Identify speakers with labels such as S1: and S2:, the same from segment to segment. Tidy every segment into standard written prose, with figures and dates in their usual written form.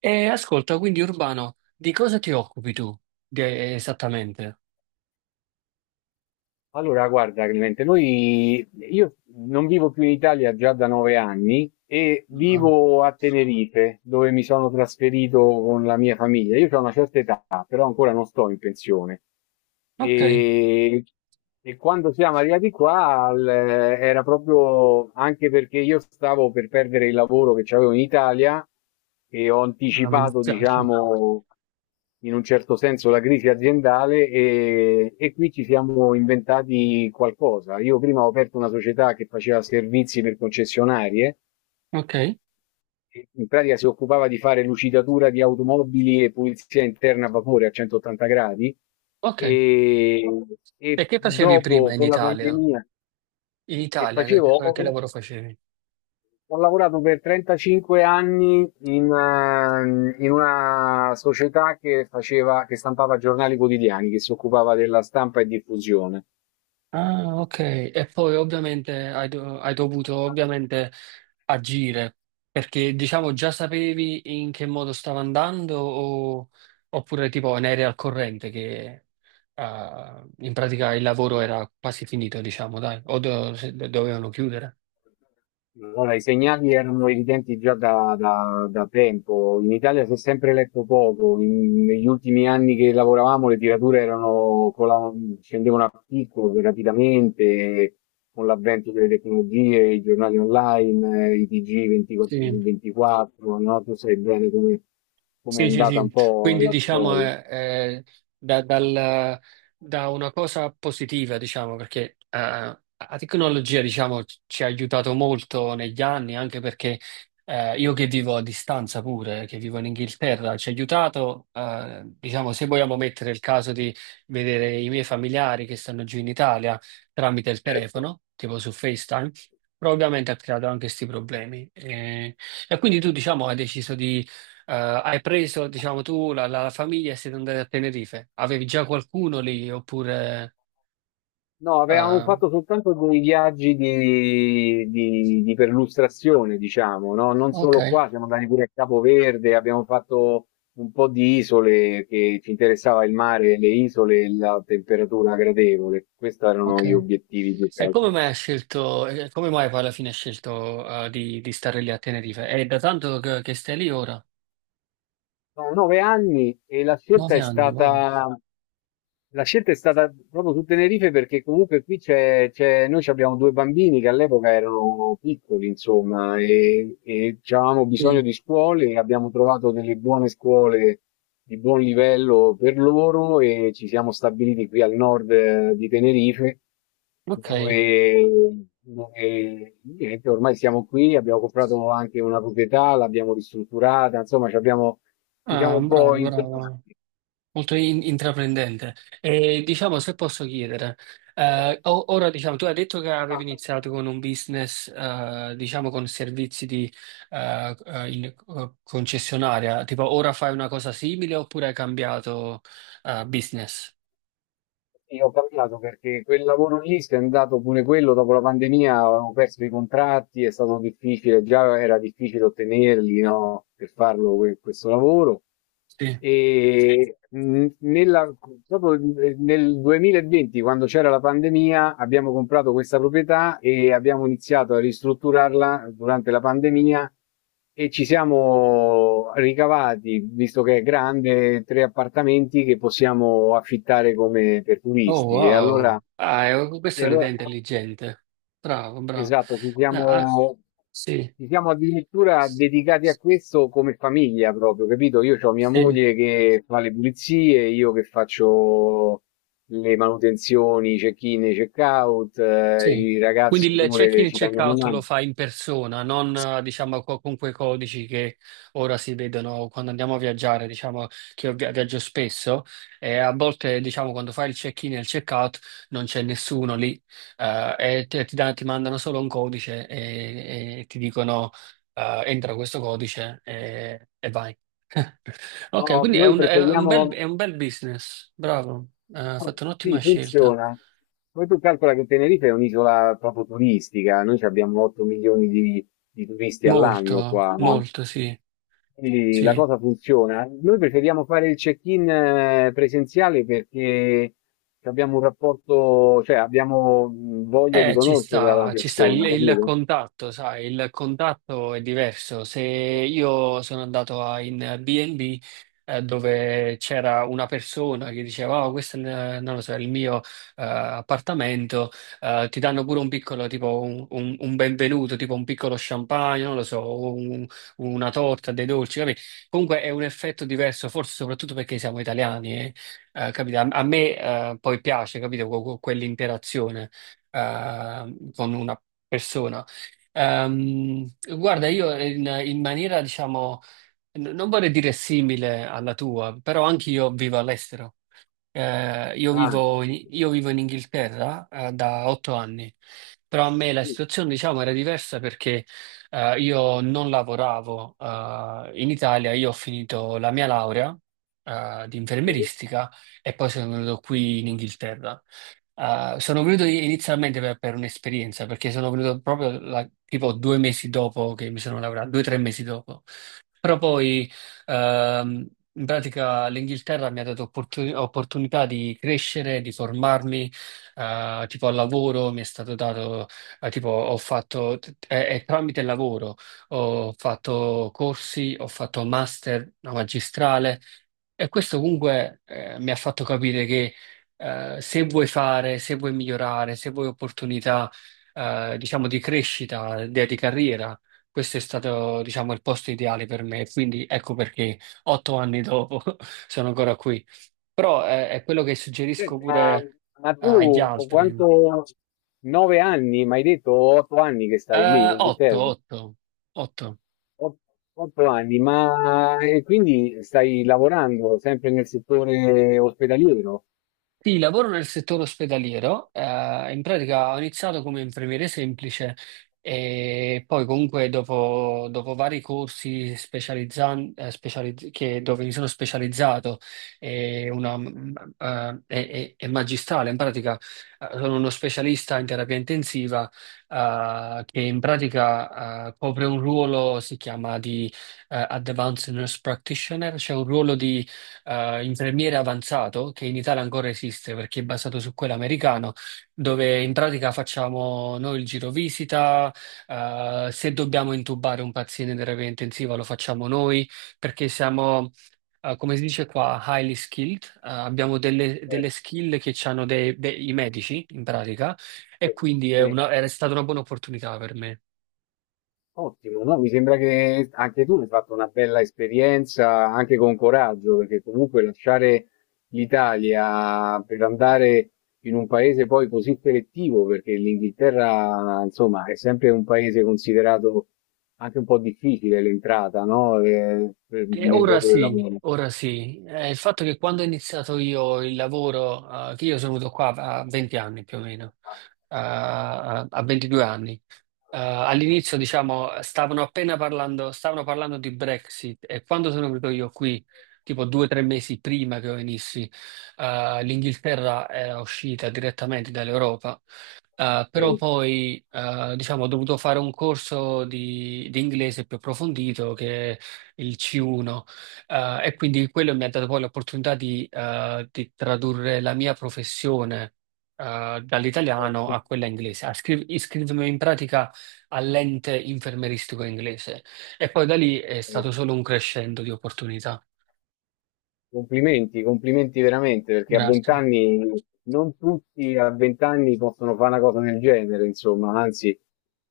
S1: E ascolta, quindi Urbano, di cosa ti occupi tu esattamente?
S2: Allora, guarda Clemente, noi, io non vivo più in Italia già da 9 anni e
S1: Ah,
S2: vivo a Tenerife, dove mi sono trasferito con la mia famiglia. Io ho una certa età, però ancora non sto in pensione.
S1: ok.
S2: E, e quando siamo arrivati qua, era proprio anche perché io stavo per perdere il lavoro che avevo in Italia e ho
S1: Ah, mi
S2: anticipato,
S1: dispiace.
S2: diciamo, in un certo senso la crisi aziendale e qui ci siamo inventati qualcosa. Io prima ho aperto una società che faceva servizi per concessionarie,
S1: Ok,
S2: e in pratica si occupava di fare lucidatura di automobili e pulizia interna a vapore a 180 gradi
S1: ok.
S2: e,
S1: E
S2: e
S1: che facevi prima
S2: dopo
S1: in
S2: con la
S1: Italia?
S2: pandemia,
S1: In
S2: che
S1: Italia, che,
S2: facevo
S1: che- che
S2: ho,
S1: lavoro facevi?
S2: ho lavorato per 35 anni in, in una società che faceva, che stampava giornali quotidiani, che si occupava della stampa e diffusione.
S1: Ah, ok. E poi ovviamente hai dovuto ovviamente agire, perché diciamo già sapevi in che modo stava andando oppure tipo ne eri al corrente che in pratica il lavoro era quasi finito, diciamo, dai, o do- se- dovevano chiudere.
S2: Allora, i segnali erano evidenti già da tempo. In Italia si è sempre letto poco. Negli ultimi anni che lavoravamo, le tirature erano scendevano a picco rapidamente con l'avvento delle tecnologie, i giornali online, i TG 24 su
S1: Sì.
S2: 24. No? Tu sai bene come è
S1: Sì, sì,
S2: andata
S1: sì,
S2: un po'
S1: quindi
S2: la
S1: diciamo
S2: storia.
S1: è da, dal- da una cosa positiva, diciamo, perché la tecnologia, diciamo, ci ha aiutato molto negli anni, anche perché io che vivo a distanza pure, che vivo in Inghilterra, ci ha aiutato, diciamo, se vogliamo mettere il caso di vedere i miei familiari che stanno giù in Italia tramite il
S2: Certo.
S1: telefono, tipo su FaceTime, però ovviamente ha creato anche questi problemi. E quindi tu, diciamo, hai deciso hai preso, diciamo, tu la famiglia e siete andati a Tenerife. Avevi già qualcuno lì oppure?
S2: No, avevamo
S1: eh,
S2: fatto soltanto dei viaggi di perlustrazione, diciamo, no? Non
S1: ok,
S2: solo qua, siamo andati pure a Capoverde, abbiamo fatto un po' di isole che ci interessava il mare, le isole e la temperatura gradevole. Questi erano gli
S1: ok.
S2: obiettivi più che
S1: E come
S2: altro.
S1: mai hai scelto, e come mai poi alla fine hai scelto di stare lì a Tenerife? È da tanto che stai lì ora?
S2: Sono 9 anni e
S1: Nove anni, wow.
S2: la scelta è stata proprio su Tenerife perché comunque qui noi ci abbiamo due bambini che all'epoca erano piccoli, insomma, e avevamo
S1: Sì.
S2: bisogno di scuole e abbiamo trovato delle buone scuole di buon livello per loro e ci siamo stabiliti qui al nord, di Tenerife
S1: Ok.
S2: dove, dove niente, ormai siamo qui, abbiamo comprato anche una proprietà, l'abbiamo ristrutturata, insomma, ci abbiamo, diciamo,
S1: Ah,
S2: un po'
S1: bravo, bravo.
S2: internati.
S1: Molto intraprendente. E diciamo, se posso chiedere, ora diciamo, tu hai detto che avevi iniziato con un business, diciamo, con servizi di concessionaria, tipo ora fai una cosa simile oppure hai cambiato business?
S2: Sì, ho cambiato perché quel lavoro lì si è andato pure quello dopo la pandemia, avevamo perso i contratti, è stato difficile, già era difficile ottenerli, no, per farlo questo lavoro.
S1: Sì.
S2: E mh, nella- Proprio nel 2020, quando c'era la pandemia, abbiamo comprato questa proprietà e abbiamo iniziato a ristrutturarla durante la pandemia. E ci siamo ricavati, visto che è grande, tre appartamenti che possiamo affittare come per
S1: Oh,
S2: turisti.
S1: wow. Ah, questa
S2: E
S1: è un'idea
S2: allora-
S1: intelligente. Bravo, bravo.
S2: esatto, ci
S1: Ah, ah,
S2: siamo,
S1: sì.
S2: ci siamo addirittura dedicati a questo come famiglia proprio, capito? Io ho mia
S1: Sì.
S2: moglie che fa le pulizie, io che faccio le manutenzioni, i check-in, e i check-out,
S1: Sì.
S2: i
S1: Quindi
S2: ragazzi
S1: il check-in
S2: pure
S1: e
S2: ci danno una
S1: check-out lo
S2: mano.
S1: fa in persona, non diciamo con quei codici che ora si vedono quando andiamo a viaggiare, diciamo che io viaggio spesso e a volte diciamo quando fai il check-in e il check-out non c'è nessuno lì e ti mandano solo un codice e ti dicono entra questo codice e vai.
S2: No,
S1: Ok, quindi
S2: noi preferiamo.
S1: è un bel business, bravo. Hai fatto un'ottima
S2: Sì,
S1: scelta.
S2: funziona. Poi tu calcola che Tenerife è un'isola proprio turistica, noi ci abbiamo 8 milioni di turisti all'anno
S1: Molto,
S2: qua, no?
S1: molto, sì,
S2: Quindi la
S1: sì.
S2: cosa funziona. Noi preferiamo fare il check-in presenziale perché abbiamo un rapporto, cioè abbiamo voglia di
S1: Ci
S2: conoscerla la
S1: sta, ci sta il,
S2: persona,
S1: il
S2: capito?
S1: contatto, sai, il contatto è diverso. Se io sono andato in B&B dove c'era una persona che diceva, oh, questo è, non lo so, il mio appartamento, ti danno pure un piccolo, tipo un benvenuto, tipo un piccolo champagne, non lo so, una torta, dei dolci, capì? Comunque è un effetto diverso, forse soprattutto perché siamo italiani, capito? A me poi piace, capito, quell'interazione con una persona. Ehm, guarda, io in maniera, diciamo, non vorrei dire simile alla tua, però anche io vivo all'estero. Io
S2: Ah,
S1: vivo in Inghilterra, da 8 anni, però a me la
S2: sì,
S1: situazione, diciamo, era diversa perché, io non lavoravo, in Italia, io ho finito la mia laurea, di
S2: sì.
S1: infermieristica e poi sono venuto qui in Inghilterra. Sono venuto inizialmente per un'esperienza, perché sono venuto proprio tipo 2 mesi dopo che mi sono laureato, 2 o 3 mesi dopo. Però poi. Ehm, in pratica l'Inghilterra mi ha dato opportunità di crescere, di formarmi, tipo al lavoro mi è stato dato, tipo ho fatto, è tramite il lavoro, ho fatto corsi, ho fatto master, una magistrale, e questo comunque mi ha fatto capire che se vuoi fare, se vuoi migliorare, se vuoi opportunità, diciamo, di crescita, di carriera, questo è stato, diciamo, il posto ideale per me. Quindi ecco perché 8 anni dopo sono ancora qui. Però è quello che suggerisco
S2: Senti,
S1: pure
S2: ma
S1: agli
S2: tu
S1: altri.
S2: quanto, 9 anni, mi hai detto 8 anni che stai lì in
S1: Otto,
S2: Inghilterra?
S1: otto, otto.
S2: Ot- Otto anni, ma e quindi stai lavorando sempre nel settore ospedaliero?
S1: Sì, lavoro nel settore ospedaliero, in pratica ho iniziato come infermiere semplice e poi comunque dopo vari corsi dove mi sono specializzato e, una, mm, e magistrale, in pratica sono uno specialista in terapia intensiva che in pratica copre un ruolo, si chiama di Advanced Nurse Practitioner, cioè un ruolo di infermiere avanzato che in Italia ancora esiste perché è basato su quello americano, dove in pratica facciamo noi il giro visita, se dobbiamo intubare un paziente in terapia intensiva lo facciamo noi perché siamo, come si dice qua, highly skilled, abbiamo delle
S2: Certo,
S1: skill che hanno i medici in pratica e
S2: certo.
S1: quindi è
S2: Sì.
S1: è stata una buona opportunità per me.
S2: Ottimo, no? Mi sembra che anche tu hai fatto una bella esperienza, anche con coraggio, perché comunque lasciare l'Italia per andare in un paese poi così selettivo, perché l'Inghilterra, insomma, è sempre un paese considerato anche un po' difficile l'entrata, no?
S1: Eh,
S2: Nel
S1: ora
S2: mondo del
S1: sì,
S2: lavoro.
S1: ora sì. Il fatto che quando ho iniziato io il lavoro, che io sono venuto qua a 20 anni più o meno, a 22 anni, all'inizio, diciamo, stavano appena parlando, stavano parlando di Brexit e quando sono venuto io qui, tipo 2 o 3 mesi prima che io venissi, l'Inghilterra era uscita direttamente dall'Europa. Però
S2: Vedi.
S1: poi, diciamo, ho dovuto fare un corso di inglese più approfondito che è il C1, e quindi quello mi ha dato poi l'opportunità di tradurre la mia professione, dall'italiano a quella inglese. Iscritto in pratica all'ente infermeristico inglese e poi da lì è
S2: Eh,
S1: stato solo un crescendo di opportunità.
S2: Complimenti, complimenti veramente, perché a
S1: Grazie.
S2: vent'anni non tutti a vent'anni possono fare una cosa del genere, insomma, anzi,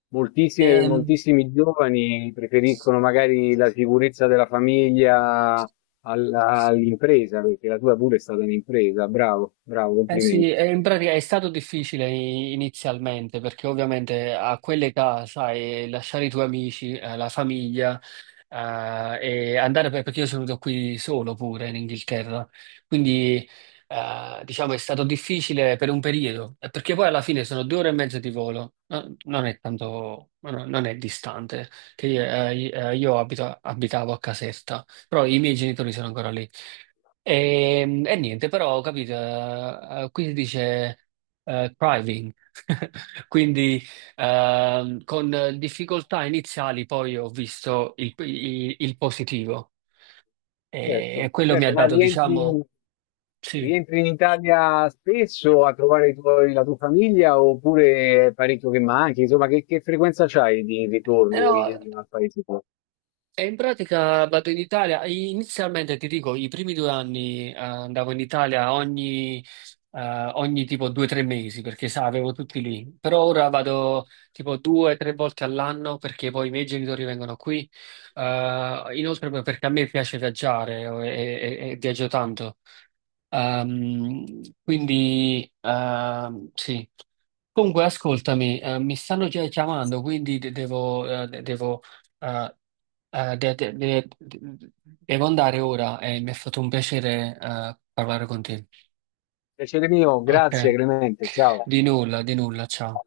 S1: Ehm,
S2: moltissimi giovani preferiscono magari la sicurezza della famiglia all'impresa, perché la tua pure è stata un'impresa, bravo, bravo,
S1: Eh sì,
S2: complimenti.
S1: e in pratica è stato difficile inizialmente perché ovviamente a quell'età, sai, lasciare i tuoi amici, la famiglia, eh, e andare perché io sono venuto qui solo pure in Inghilterra, quindi diciamo è stato difficile per un periodo, perché poi alla fine sono 2 ore e mezzo di volo, non è tanto, non è distante, che io abitavo a Caserta, però i miei genitori sono ancora lì. E niente, però ho capito, qui si dice thriving, quindi con difficoltà iniziali poi ho visto il positivo e
S2: Certo,
S1: quello mi
S2: certo,
S1: ha
S2: ma
S1: dato,
S2: rientri,
S1: diciamo, sì.
S2: in Italia spesso a trovare la tua famiglia oppure è parecchio che manchi? Insomma, che frequenza c'hai di ritorno al paese tuo?
S1: E in pratica vado in Italia. Inizialmente ti dico, i primi 2 anni andavo in Italia ogni tipo 2 o 3 mesi perché sa, avevo tutti lì. Però ora vado tipo 2 o 3 volte all'anno perché poi i miei genitori vengono qui. Inoltre poi perché a me piace viaggiare e viaggio tanto. Ehm, quindi sì. Comunque, ascoltami, mi stanno già chiamando, quindi eh, eh, de- de- de- de- devo andare ora e mi è fatto un piacere, parlare con te.
S2: Piacere mio, grazie,
S1: Ok,
S2: Clemente, ciao.
S1: di nulla, ciao.